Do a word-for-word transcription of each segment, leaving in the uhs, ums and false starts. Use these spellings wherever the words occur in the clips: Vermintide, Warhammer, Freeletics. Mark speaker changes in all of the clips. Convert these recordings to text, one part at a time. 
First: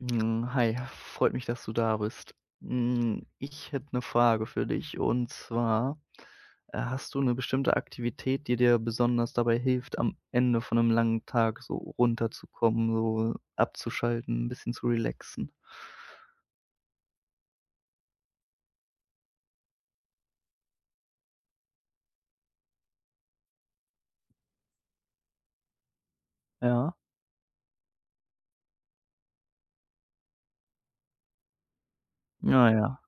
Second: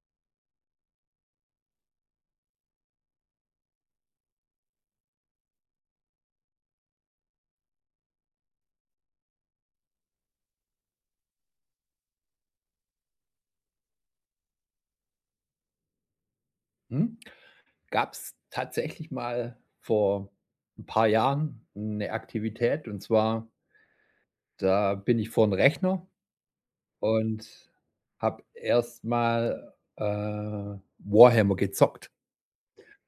Speaker 1: Hm, hi, freut mich, dass du da bist. Hm, ich hätte eine Frage für dich und zwar, äh, hast du eine bestimmte Aktivität, die dir besonders dabei hilft, am Ende von einem langen Tag so runterzukommen, so abzuschalten, ein bisschen zu relaxen?
Speaker 2: Hm, Gab es tatsächlich mal vor ein paar Jahren eine Aktivität und zwar, da bin ich vor 'n Rechner
Speaker 1: Ja,
Speaker 2: und habe erst mal, äh, Warhammer gezockt.
Speaker 1: ja, ja.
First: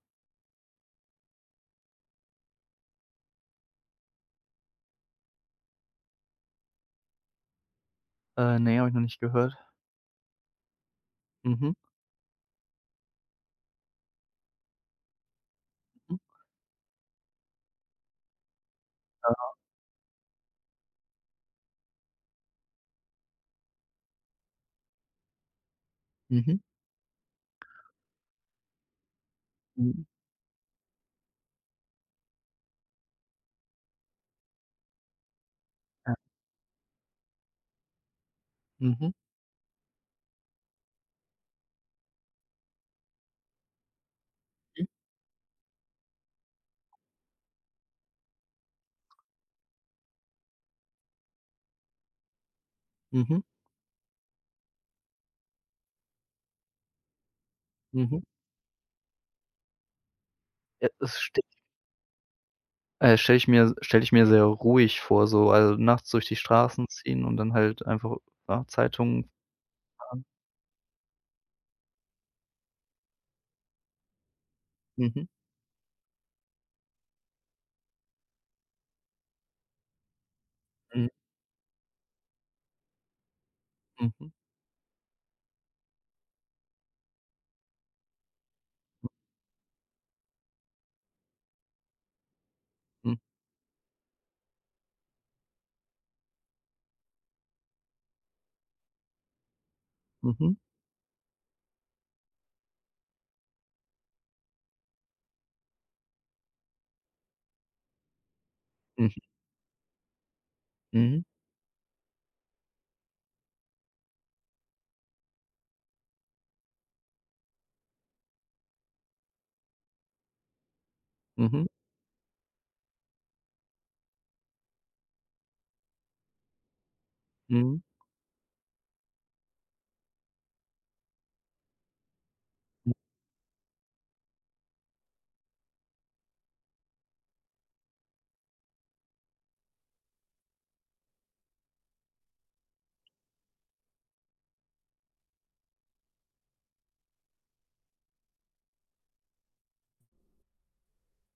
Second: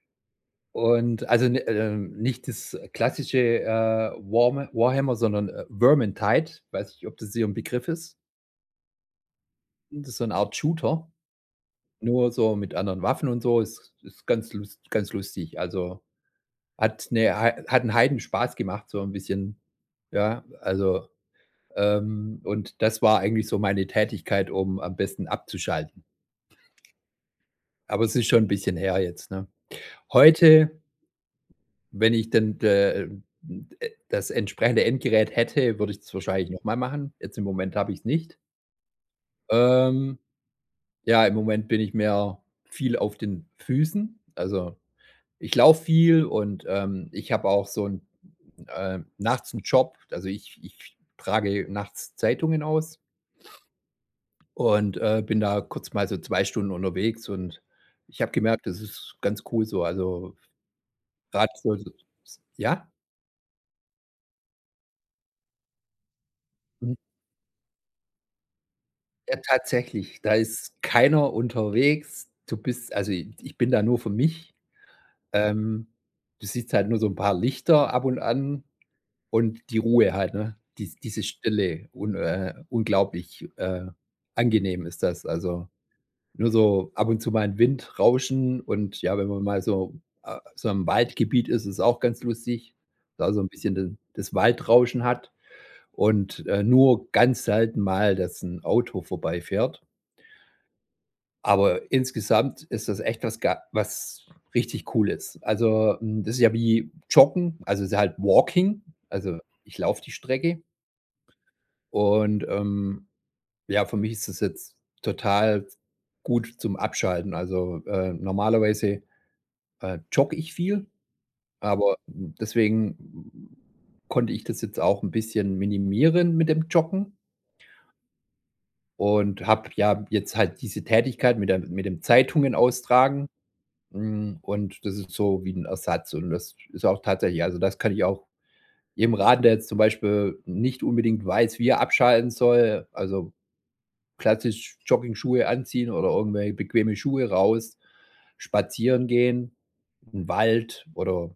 Speaker 2: Und also, ne, ähm, nicht das klassische, äh, Warme Warhammer, sondern, äh, Vermintide. Weiß nicht, ob das dir 'n Begriff ist.
Speaker 1: Äh, ne, habe ich noch nicht gehört.
Speaker 2: Das ist so 'ne Art Shooter,
Speaker 1: Mhm,
Speaker 2: nur so mit anderen Waffen und so. Ist ist ganz lus ganz lustig. Also,
Speaker 1: mhm,
Speaker 2: Hat 'ne hat einen heiden Spaß gemacht, so ein bisschen, ja, also, ähm, und das war eigentlich so meine Tätigkeit, um am besten abzuschalten.
Speaker 1: mhm,
Speaker 2: Aber es ist schon ein bisschen her jetzt, ne?
Speaker 1: mhm,
Speaker 2: Heute, wenn ich denn äh, äh, das entsprechende Endgerät hätte, würde ich
Speaker 1: ja,
Speaker 2: es wahrscheinlich noch mal machen. Jetzt im Moment habe ich es nicht.
Speaker 1: mhm,
Speaker 2: Ähm, ja, im Moment bin ich mehr viel auf den Füßen, also Ich laufe viel und, ähm, ich habe auch so 'n, äh, nachts einen Job. Also, ich ich trage nachts Zeitungen aus
Speaker 1: mhm,
Speaker 2: und, äh, bin da kurz mal so zwei Stunden unterwegs und
Speaker 1: mhm.
Speaker 2: ich habe gemerkt, das ist ganz cool so. Also,
Speaker 1: Ja, es
Speaker 2: grad so so, ja?
Speaker 1: Äh, stelle ich mir stelle ich mir sehr ruhig vor, so, also, nachts durch die Straßen
Speaker 2: Mhm.
Speaker 1: ziehen und dann halt einfach, ja, Zeitungen
Speaker 2: Ja, tatsächlich,
Speaker 1: fahren.
Speaker 2: da ist keiner unterwegs. Du bist also, i ich bin da nur für mich.
Speaker 1: Mhm,
Speaker 2: Ähm, du siehst halt nur so ein paar Lichter ab und an. Und die Ruhe halt, ne? Dies
Speaker 1: mhm,
Speaker 2: diese Stille, un äh, unglaublich, äh,
Speaker 1: mhm,
Speaker 2: angenehm ist das. Also, nur so ab und zu mal 'n Windrauschen und ja, wenn man mal so, äh, so im Waldgebiet ist, ist auch ganz lustig,
Speaker 1: mhm,
Speaker 2: da so 'n bisschen den das Waldrauschen hat und, äh, nur ganz selten mal, dass 'n Auto vorbeifährt.
Speaker 1: mhm,
Speaker 2: Aber insgesamt ist das echt was ga was richtig Cooles. Also, hm, das ist ja wie Joggen, also, ist halt Walking,
Speaker 1: mhm, mhm,
Speaker 2: also, ich laufe die Strecke. Und, ähm, ja, für mich ist das jetzt total gut zum Abschalten. Also, äh, normalerweise, äh, jogge ich viel,
Speaker 1: mhm,
Speaker 2: aber deswegen konnte ich das jetzt auch ein bisschen minimieren mit dem Joggen
Speaker 1: mhm,
Speaker 2: und habe, ja, jetzt halt diese Tätigkeit mit der mit dem Zeitungen
Speaker 1: mhm,
Speaker 2: austragen, hm, und das ist so wie ein Ersatz und das ist auch tatsächlich also, das kann ich auch jedem raten, der jetzt zum Beispiel nicht unbedingt weiß, wie er abschalten soll. Also, klassisch Jogging-Schuhe anziehen oder irgendwelche bequeme Schuhe raus, spazieren gehen, im Wald oder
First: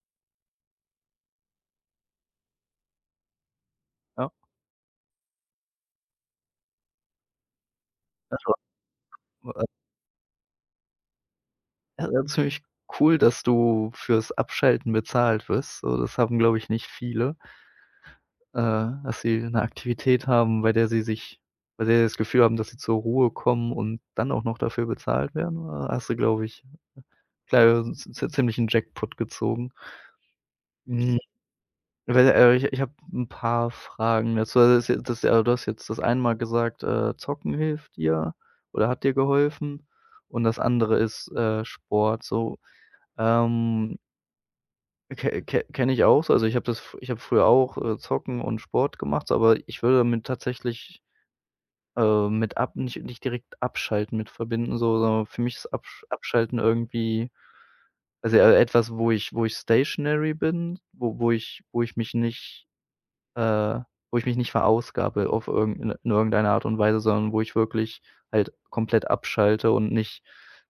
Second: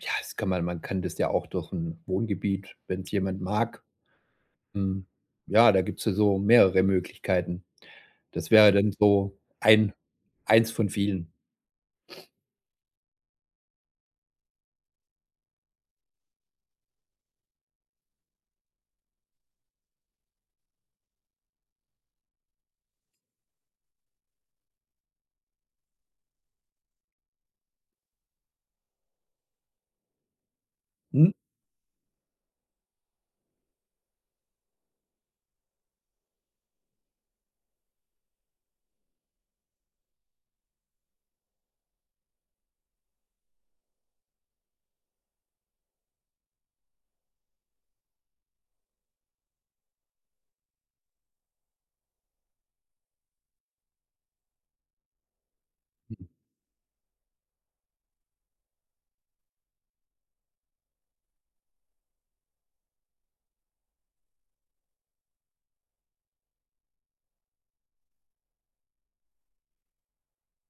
Speaker 2: ja, das kann man man kann das ja auch durch ein Wohngebiet, wenn es jemand mag.
Speaker 1: ja.
Speaker 2: Hm, ja, da gibt's ja so mehrere Möglichkeiten. Das wäre dann so ein eins von vielen.
Speaker 1: Ja, das ist ziemlich cool, dass du fürs Abschalten bezahlt wirst. So, das haben, glaube ich, nicht viele, äh, dass sie 'ne Aktivität haben, bei der sie sich bei der sie das Gefühl haben, dass sie zur Ruhe kommen und dann auch noch dafür bezahlt werden. Da hast du, glaube ich, ziemlich 'n Jackpot gezogen. Mhm.
Speaker 2: Mhm.
Speaker 1: Weil, äh, ich ich habe 'n paar Fragen dazu. Also, das jetzt das ja du hast jetzt das eine Mal gesagt, äh, Zocken hilft dir oder hat dir geholfen und das andere ist, äh, Sport so. Ähm, ke ke kenne ich auch so. Also, ich habe das f ich habe früher auch, äh, Zocken und Sport gemacht, so, aber ich würde damit tatsächlich, äh, mit ab nicht nicht direkt abschalten mit verbinden, so, sondern für mich ist Absch Abschalten irgendwie also, äh, etwas, wo ich wo ich stationary bin, wo wo ich wo ich mich nicht äh, wo ich mich nicht verausgabe auf irgendeine in irgendeiner Art und Weise, sondern wo ich wirklich halt komplett abschalte und nicht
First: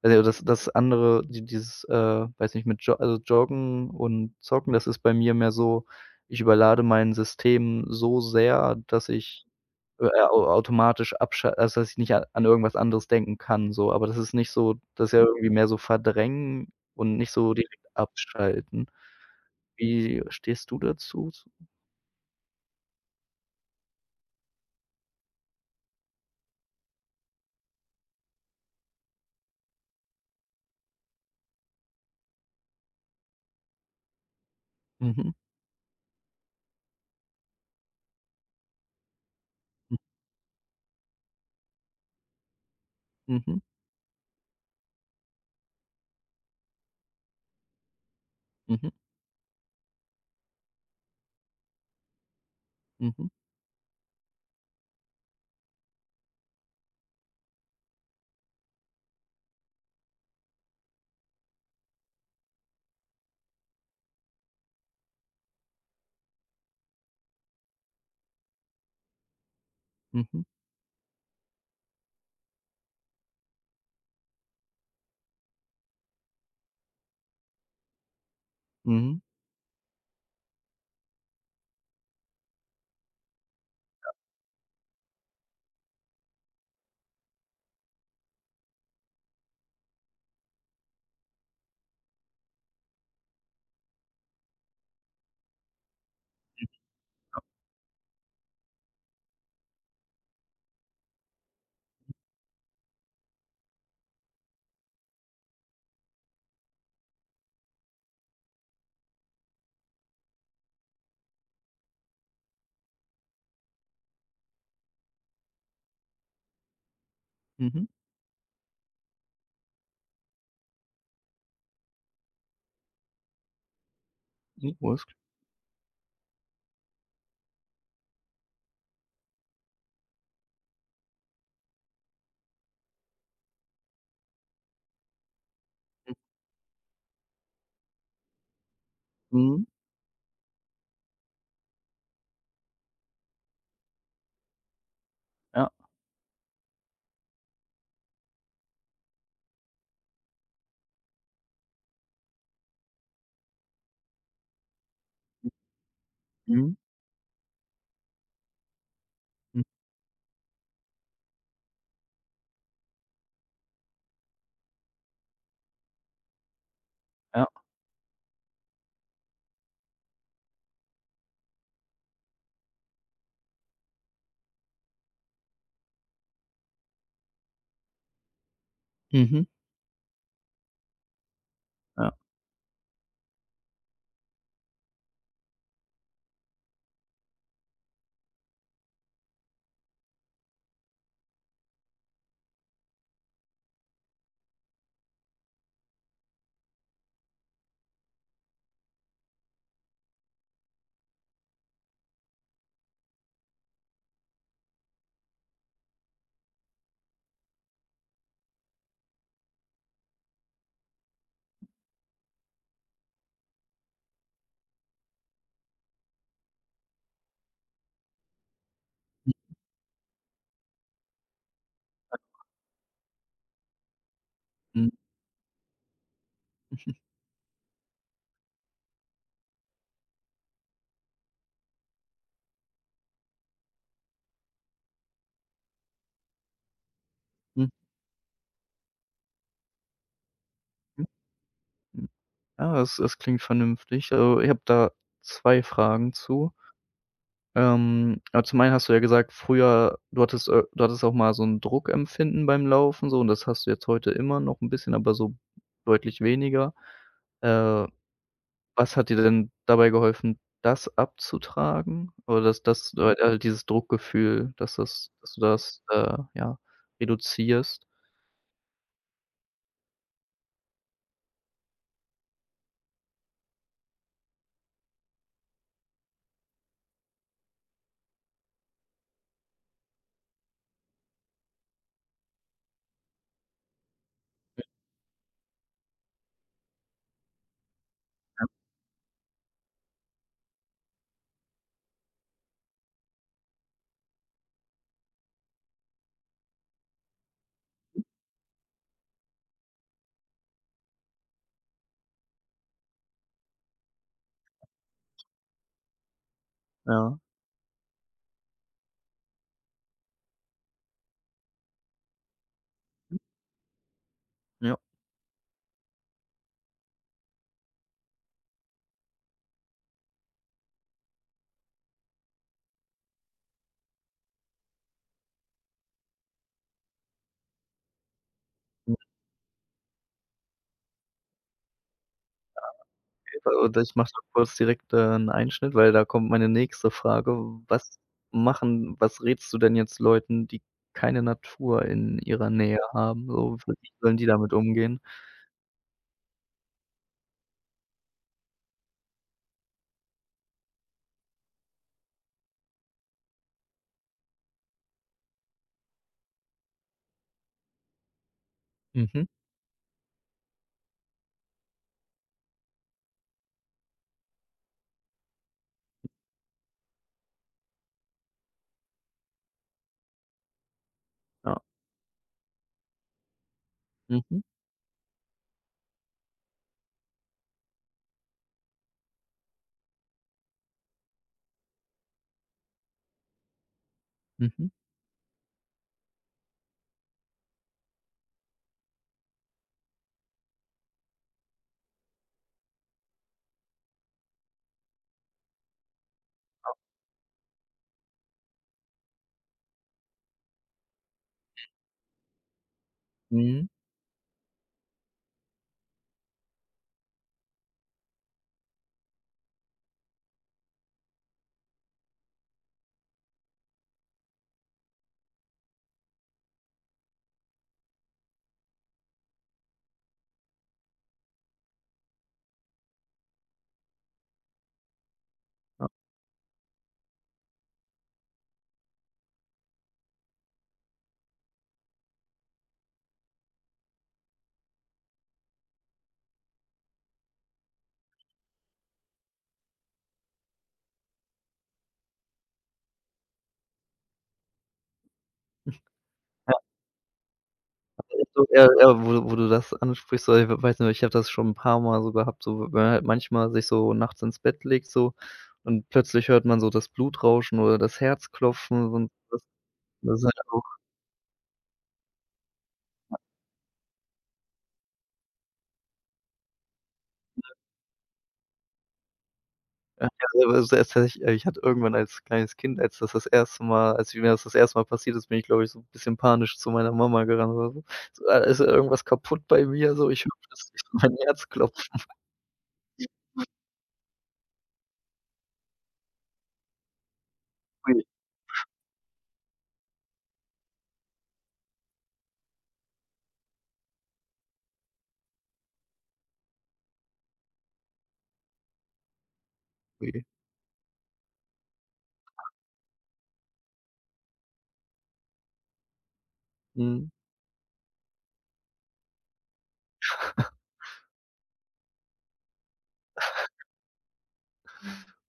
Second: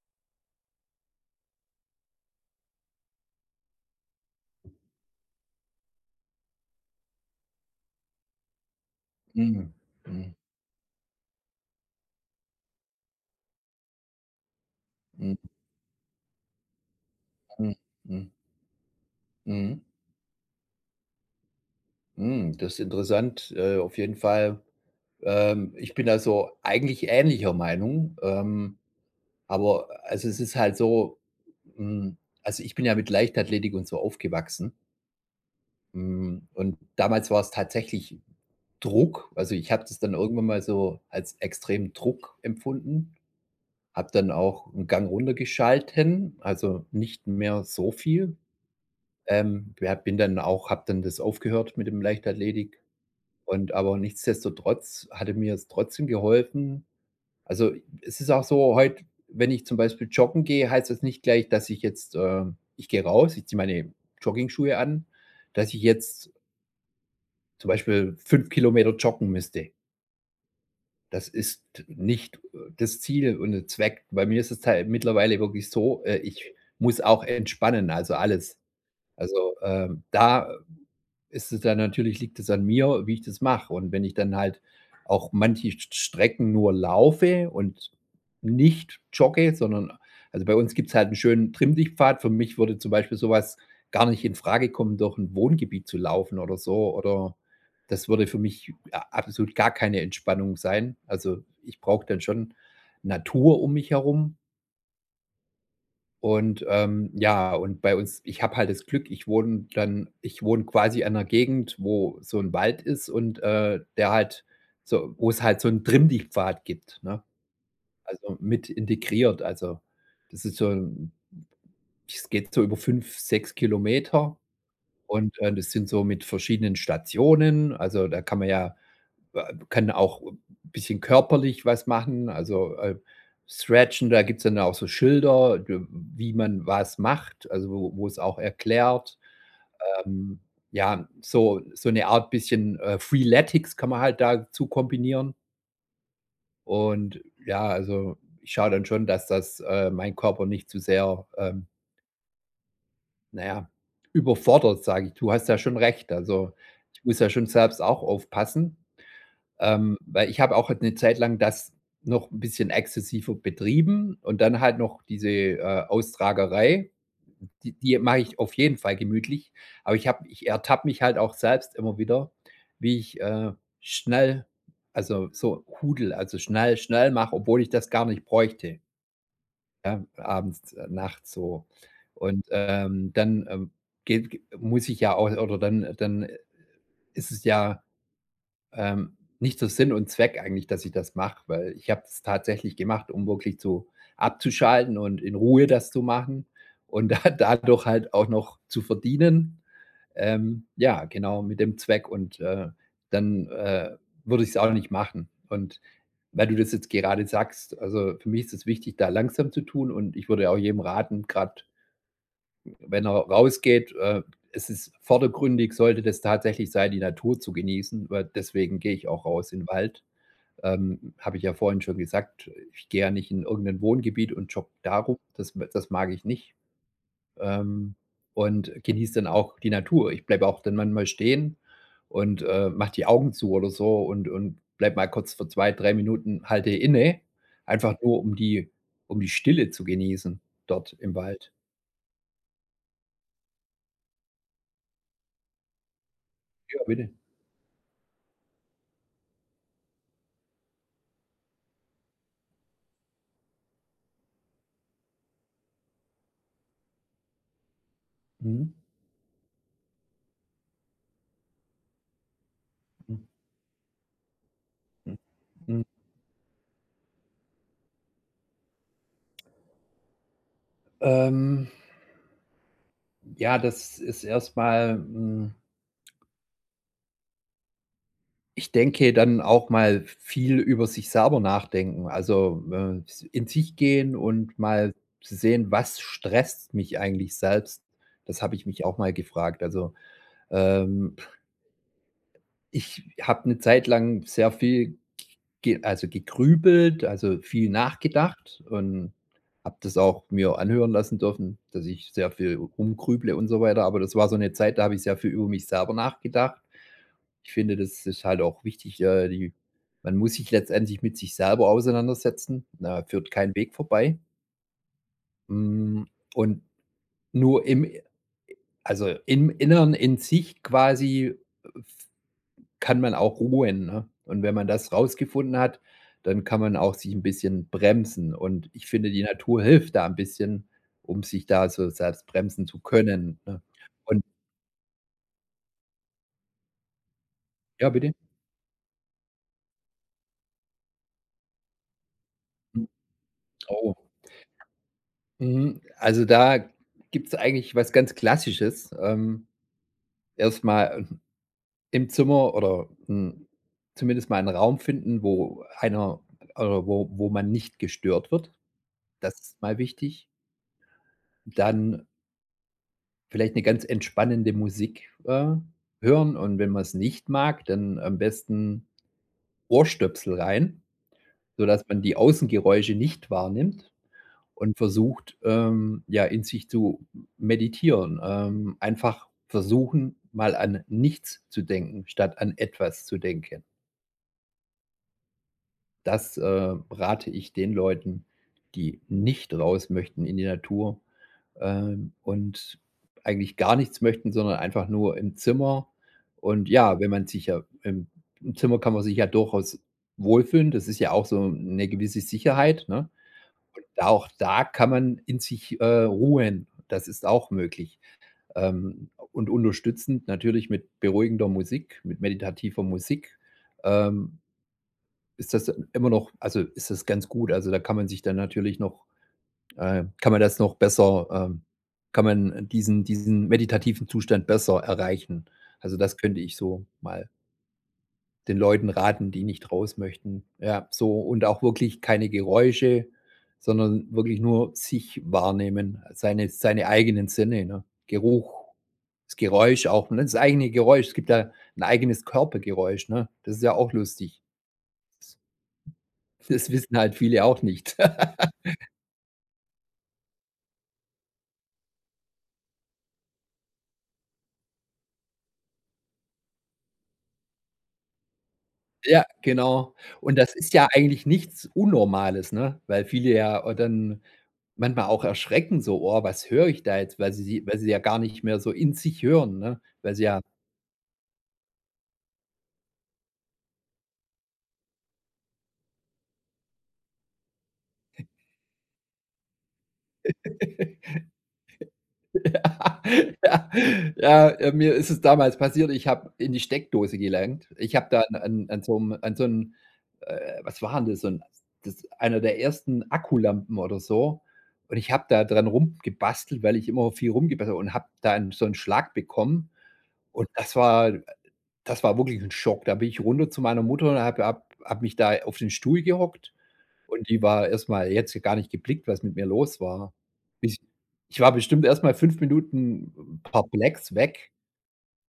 Speaker 1: also, das das andere, die dieses, äh, weiß nicht, mit Jo also, Joggen und Zocken, das ist bei mir mehr so, ich überlade mein System so sehr, dass ich,
Speaker 2: Mhm.
Speaker 1: äh,
Speaker 2: Mhm.
Speaker 1: au automatisch abschalte, also, dass ich nicht a an irgendwas anderes denken kann so, aber das ist nicht so das ist ja
Speaker 2: Mhm.
Speaker 1: irgendwie mehr so verdrängen und nicht so
Speaker 2: Mhm.
Speaker 1: direkt
Speaker 2: Mhm.
Speaker 1: abschalten.
Speaker 2: Mhm.
Speaker 1: Wie stehst du dazu?
Speaker 2: Hm, das ist interessant, äh, auf jeden Fall. Ähm, ich bin da so eigentlich ähnlicher Meinung. Ähm Aber also, es ist halt so, hm also, ich bin ja mit Leichtathletik und so aufgewachsen.
Speaker 1: Mhm,
Speaker 2: Hm, und damals war es tatsächlich Druck. Also, ich habe
Speaker 1: mhm,
Speaker 2: das dann irgendwann mal so als extremen Druck empfunden,
Speaker 1: mhm,
Speaker 2: habe dann auch einen Gang runtergeschalten, also, nicht mehr so viel.
Speaker 1: mhm.
Speaker 2: Ähm, ja, bin dann auch habe dann das aufgehört mit dem Leichtathletik
Speaker 1: Mhm,
Speaker 2: und aber nichtsdestotrotz hatte mir es trotzdem geholfen. Also, es ist auch so heute, wenn ich zum Beispiel joggen gehe, heißt das nicht gleich, dass ich jetzt äh, ich gehe raus, ich ziehe meine Joggingschuhe an, dass ich jetzt zum Beispiel fünf Kilometer joggen müsste.
Speaker 1: mhm,
Speaker 2: Das ist nicht äh, das Ziel und der Zweck. Bei mir ist es halt mittlerweile wirklich so, äh, ich muss auch entspannen, also alles.
Speaker 1: mhm,
Speaker 2: Also, ähm, da ist es dann natürlich liegt es an mir, wie ich das mache. Und wenn ich dann halt auch manche S Strecken nur laufe und nicht jogge, sondern also bei uns gibt es halt einen schönen trimm Für mich würde zum Beispiel sowas gar nicht in Frage kommen, durch ein Wohngebiet zu laufen oder so, oder das würde für mich a absolut gar keine Entspannung sein. Also, ich brauche dann schon Natur um mich herum und, ähm, ja, und bei uns ich habe halt das Glück, ich wohne dann ich wohne quasi an einer Gegend, wo so ein Wald ist und, äh, der halt so wo es halt so 'n trimm dich gibt, ne?
Speaker 1: mhm,
Speaker 2: Also, mit integriert. Also, das ist so 'n das geht so über fünf sechs Kilometer
Speaker 1: mhm, Wurst.
Speaker 2: und, äh, das sind so mit verschiedenen Stationen. Also, da kann man ja äh, kann auch 'n bisschen körperlich was machen, also, äh, stretchen, da gibt's dann auch so Schilder, d wie man was macht, also wo wo es auch erklärt.
Speaker 1: Mhm,
Speaker 2: Ähm, ja, so so eine Art bisschen, äh, Freeletics kann man halt dazu kombinieren
Speaker 1: ja,
Speaker 2: und ja, also ich schaue dann schon, dass das, äh, mein Körper nicht zu sehr, ähm, na ja, überfordert, sage ich. Du hast ja schon recht, also
Speaker 1: mhm,
Speaker 2: ich muss ja schon selbst auch aufpassen.
Speaker 1: mhm,
Speaker 2: Ähm, weil ich habe auch halt eine Zeit lang das noch ein bisschen exzessiver betrieben und dann halt noch diese, äh, Austragerei.
Speaker 1: ja,
Speaker 2: Die die mache ich auf jeden Fall gemütlich, aber ich habe ich ertappe mich halt auch selbst immer wieder, wie ich, äh, schnell also, so hudle, also, schnell, schnell mache, obwohl ich das gar nicht bräuchte,
Speaker 1: mhm,
Speaker 2: ja, abends, äh, nachts so.
Speaker 1: ja,
Speaker 2: Und, ähm, dann, ähm, geht muss ich ja auch oder dann dann ist es ja ähm, nicht so Sinn und Zweck eigentlich, dass ich das mache, weil ich habe es tatsächlich gemacht, um wirklich zu abzuschalten und in Ruhe das zu machen und da dadurch halt auch noch zu verdienen. Ähm, ja, genau, mit dem Zweck und, äh, dann, äh, würde ich es auch nicht machen. Und weil du das jetzt gerade sagst, also, für mich ist es wichtig, da langsam zu tun und ich würde auch jedem raten, gerade wenn er rausgeht, äh, es ist vordergründig, sollte das tatsächlich sein, die Natur zu genießen, weil deswegen gehe ich auch raus in den Wald. Ähm, habe ich ja vorhin schon gesagt, ich gehe ja nicht in irgendein Wohngebiet und jogge
Speaker 1: mhm,
Speaker 2: darum. das das mag ich nicht, ähm, und genieße dann auch die Natur. Ich bleibe auch dann manchmal stehen und, äh, mache die Augen zu oder so und und bleibe mal kurz für zwei, drei Minuten halte inne,
Speaker 1: mhm,
Speaker 2: einfach nur um die um die Stille zu genießen dort
Speaker 1: mhm,
Speaker 2: im Wald.
Speaker 1: mhm. Ja, das das klingt vernünftig. Also, ich habe da zwei Fragen zu.
Speaker 2: Ja, bitte.
Speaker 1: Ähm, ja, zum einen hast du ja gesagt, früher du hattest, äh du hattest auch mal so ein Druckempfinden beim Laufen so und das hast du jetzt heute immer noch ein bisschen, aber so deutlich weniger. Äh,
Speaker 2: Mhm.
Speaker 1: was hat dir denn dabei geholfen, das abzutragen? Oder dass dass du
Speaker 2: Mhm.
Speaker 1: halt all dieses Druckgefühl, dass das
Speaker 2: Hm.
Speaker 1: dass du das,
Speaker 2: Hm.
Speaker 1: äh, ja, reduzierst?
Speaker 2: Ähm, ja, das ist erstmal. Mal hm, ich denke, dann auch mal viel über sich selber nachdenken. Also, äh, in sich gehen und mal zu sehen, was stresst mich eigentlich selbst? Das habe ich mich auch mal gefragt. Also, ähm ich habe eine Zeit lang sehr viel ge also, gegrübelt, also, viel nachgedacht und habe das auch mir anhören lassen dürfen, dass ich sehr viel rumgrüble und so weiter. Aber das war so eine Zeit, da habe ich sehr viel über mich selber nachgedacht.
Speaker 1: Ja,
Speaker 2: Ich finde, das ist halt auch wichtig, äh, die man muss sich letztendlich mit sich selber auseinandersetzen. Da führt kein Weg vorbei.
Speaker 1: ja.
Speaker 2: Hm, und nur im also, im Inneren in sich quasi kann man auch ruhen, ne? Und wenn man das rausgefunden hat, dann kann man auch sich ein bisschen bremsen. Und ich finde, die Natur hilft da ein bisschen, um sich da so selbst bremsen zu können, ne?
Speaker 1: Und ich mache da
Speaker 2: Und
Speaker 1: kurz direkt, äh, 'n Einschnitt, weil da kommt meine nächste Frage.
Speaker 2: ja,
Speaker 1: Was
Speaker 2: bitte?
Speaker 1: machen was rätst du denn jetzt Leuten, die keine Natur in ihrer Nähe
Speaker 2: Hm,
Speaker 1: haben? So, wie
Speaker 2: oh,
Speaker 1: sollen die damit umgehen?
Speaker 2: mhm, also, da gibt's eigentlich was ganz Klassisches. Ähm, erst im Zimmer oder, hm, zumindest mal einen Raum finden, wo einer oder wo wo man nicht gestört wird.
Speaker 1: Mhm.
Speaker 2: Das ist mal wichtig. Dann vielleicht eine ganz entspannende Musik, äh, hören und wenn man es nicht mag, dann am besten Ohrstöpsel rein,
Speaker 1: Ja.
Speaker 2: sodass man die Außengeräusche nicht wahrnimmt
Speaker 1: Mhm.
Speaker 2: und versucht, ähm, ja, in sich zu meditieren. Ähm, einfach versuchen, mal an nichts zu denken, statt an etwas zu denken.
Speaker 1: Mhm.
Speaker 2: Das, äh, rate ich den Leuten, die nicht raus möchten in die Natur, ähm, und eigentlich gar nichts möchten, sondern einfach nur im Zimmer. Und ja, wenn man sich ja im im Zimmer kann man sich ja durchaus wohlfühlen. Das ist ja auch so eine gewisse Sicherheit, ne?
Speaker 1: Mhm.
Speaker 2: Und auch da kann man in sich, äh, ruhen. Das ist auch möglich. Ähm, und unterstützend natürlich mit beruhigender Musik, mit meditativer Musik, ähm, ist das immer noch also, ist das ganz gut? Also, da kann man sich dann natürlich noch äh, kann man das noch besser ähm, kann man diesen diesen meditativen Zustand besser erreichen. Also, das könnte ich so mal den Leuten raten, die nicht raus möchten. Ja, so und auch wirklich keine Geräusche, sondern wirklich nur sich wahrnehmen, seine seine eigenen Sinne, ne? Geruch, das Geräusch auch, ne? Das eigene Geräusch. Es gibt ja ein eigenes Körpergeräusch, ne? Das ist ja auch lustig. Das wissen halt viele auch nicht.
Speaker 1: So, ja, ja, wo du wo du das ansprichst, so, ich weiß nicht, ich habe das schon 'n paar mal so gehabt, so wenn man halt manchmal sich so nachts ins Bett legt so und plötzlich hört man so das Blutrauschen oder das Herzklopfen und
Speaker 2: Ja, genau.
Speaker 1: das ist
Speaker 2: Und
Speaker 1: halt
Speaker 2: das
Speaker 1: auch
Speaker 2: ist ja eigentlich nichts Unnormales, ne? Weil viele ja, äh, dann manchmal auch erschrecken so: „Oh, was höre ich da jetzt?" Weil sie weil sie ja gar nicht mehr so in sich hören, ne?
Speaker 1: ja,
Speaker 2: Weil sie ja
Speaker 1: ja, also, das tatsächlich ich hatte irgendwann als kleines Kind, als das das erste Mal als mir das das erste Mal passiert ist, bin ich, glaube ich, so 'n bisschen panisch zu meiner Mama gerannt oder so. So: „Ah, ist irgendwas kaputt bei mir?“ So, ich höre plötzlich so mein Herz klopft.
Speaker 2: ja, ja, ja, äh, mir ist es damals passiert, ich habe in die Steckdose gelangt. Ich
Speaker 1: Ui,
Speaker 2: habe da an an an so 'm, an so 'n äh, was war 'n das? So ein, das einer der ersten Akkulampen oder so. Und ich habe da dran rumgebastelt, weil ich immer viel rumgebastelt habe und habe da 'n so einen Schlag bekommen.
Speaker 1: ui.
Speaker 2: Und das war das war wirklich 'n Schock. Da bin ich runter zu meiner Mutter und habe habe habe mich da auf den Stuhl gehockt
Speaker 1: Mhm,
Speaker 2: und die war erst mal die hat's gar nicht geblickt, was mit mir los war. Ich ich war bestimmt erst mal fünf Minuten perplex weg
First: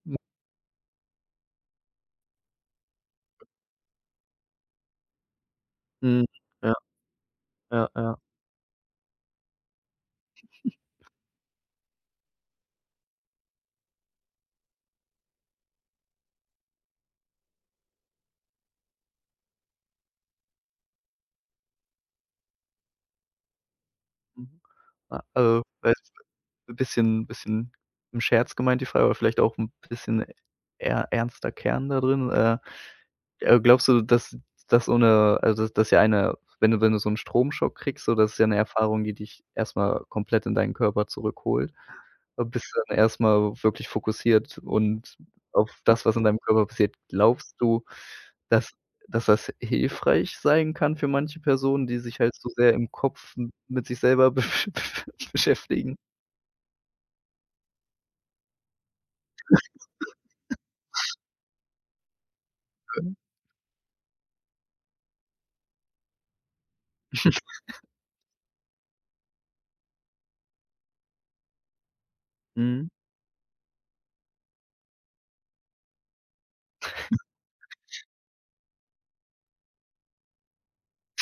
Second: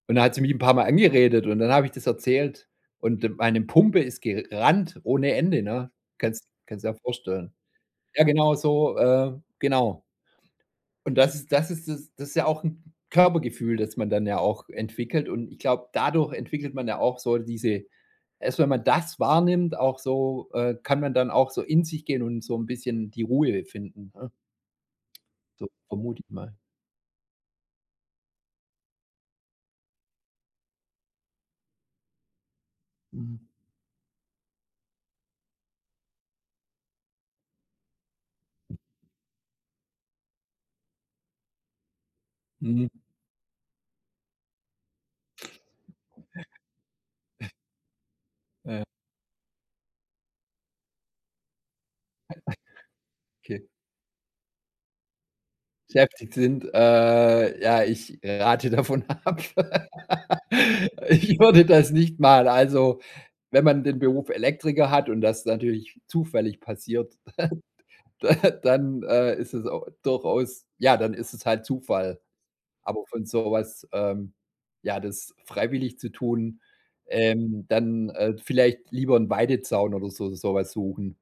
Speaker 2: und dann hat sie mich 'n paarmal angeredet und dann habe ich das erzählt und meine Pumpe ist gerannt ohne Ende, ne?
Speaker 1: mhm.
Speaker 2: Kannst
Speaker 1: Ja,
Speaker 2: kannst dir ja vorstellen.
Speaker 1: ja, ja.
Speaker 2: Ja, genau so, äh, genau. Und das ist das ist das das ist ja auch ein Körpergefühl, das man dann ja auch entwickelt. Und ich glaube, dadurch entwickelt man ja auch so diese erst wenn man das wahrnimmt, auch so äh, kann man dann auch so in sich gehen und so ein bisschen die Ruhe finden, ne?
Speaker 1: Mhm. Ah, also,
Speaker 2: So
Speaker 1: weiß
Speaker 2: vermute ich mal.
Speaker 1: bisschen bisschen im Scherz gemeint die Frage, aber vielleicht auch ein bisschen eher ernster Kern da drin. Äh,
Speaker 2: Mhm.
Speaker 1: äh, glaubst du, dass dass so eine, also, dass dass ja eine wenn du wenn du so einen Stromschock kriegst, so, das ist ja eine Erfahrung, die dich erstmal komplett in deinen Körper zurückholt, äh, bist
Speaker 2: Mhm.
Speaker 1: dann erst wirklich fokussiert und auf das, was in deinem Körper passiert. Glaubst du, dass
Speaker 2: Ja, ja,
Speaker 1: dass das hilfreich sein kann für manche Personen, die sich halt so sehr im Kopf m
Speaker 2: okay.
Speaker 1: mit sich selber beschäftigen
Speaker 2: Beschäftigt sind, äh, ja, ich rate davon ab. Ich würde das nicht mal. Also,
Speaker 1: können?
Speaker 2: wenn man den Beruf Elektriker hat und das natürlich zufällig passiert. Dann, äh, ist es au durchaus ja, dann ist es halt Zufall.
Speaker 1: Mhm.
Speaker 2: Aber von so was, ähm ja, das freiwillig zu tun, ähm, dann, äh, vielleicht lieber 'n Weidezaun oder so sowas suchen.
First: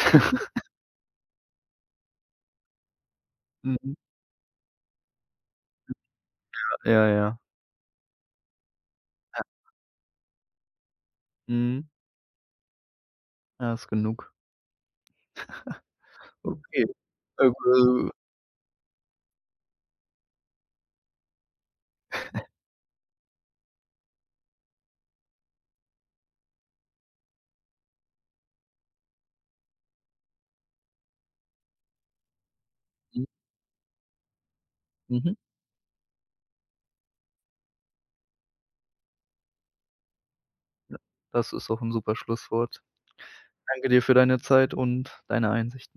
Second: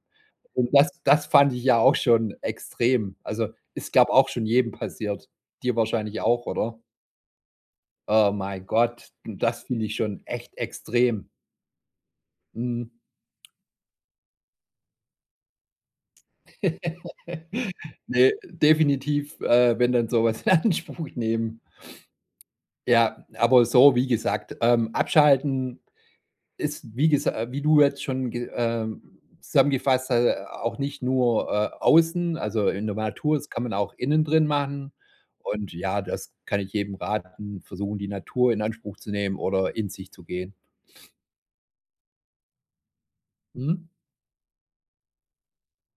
Speaker 2: Und das das fand ich ja auch schon extrem. Also, ist,
Speaker 1: Mhm.
Speaker 2: glaube auch schon jedem passiert. Dir wahrscheinlich auch, oder?
Speaker 1: Ja, ja.
Speaker 2: Oh mein Gott, das finde ich schon echt extrem.
Speaker 1: Mhm.
Speaker 2: Mhm.
Speaker 1: Ja, ist genug. Okay. Äh, äh,
Speaker 2: Ne, definitiv, äh, wenn dann so was in Anspruch nehmen. Ja, aber so, wie gesagt, ähm, abschalten ist, wie gesa äh, wie du jetzt schon ge ähm, zusammengefasst hast, äh, auch nicht nur, äh, außen, also in der
Speaker 1: mhm.
Speaker 2: Natur, das kann man auch innen drin machen.
Speaker 1: Mhm.
Speaker 2: Und ja, das kann ich jedem raten, versuchen, die Natur in Anspruch zu nehmen oder in sich zu gehen.
Speaker 1: Das ist auch 'n super Schlusswort. Danke
Speaker 2: Mhm.
Speaker 1: dir für deine Zeit und deine Einsicht.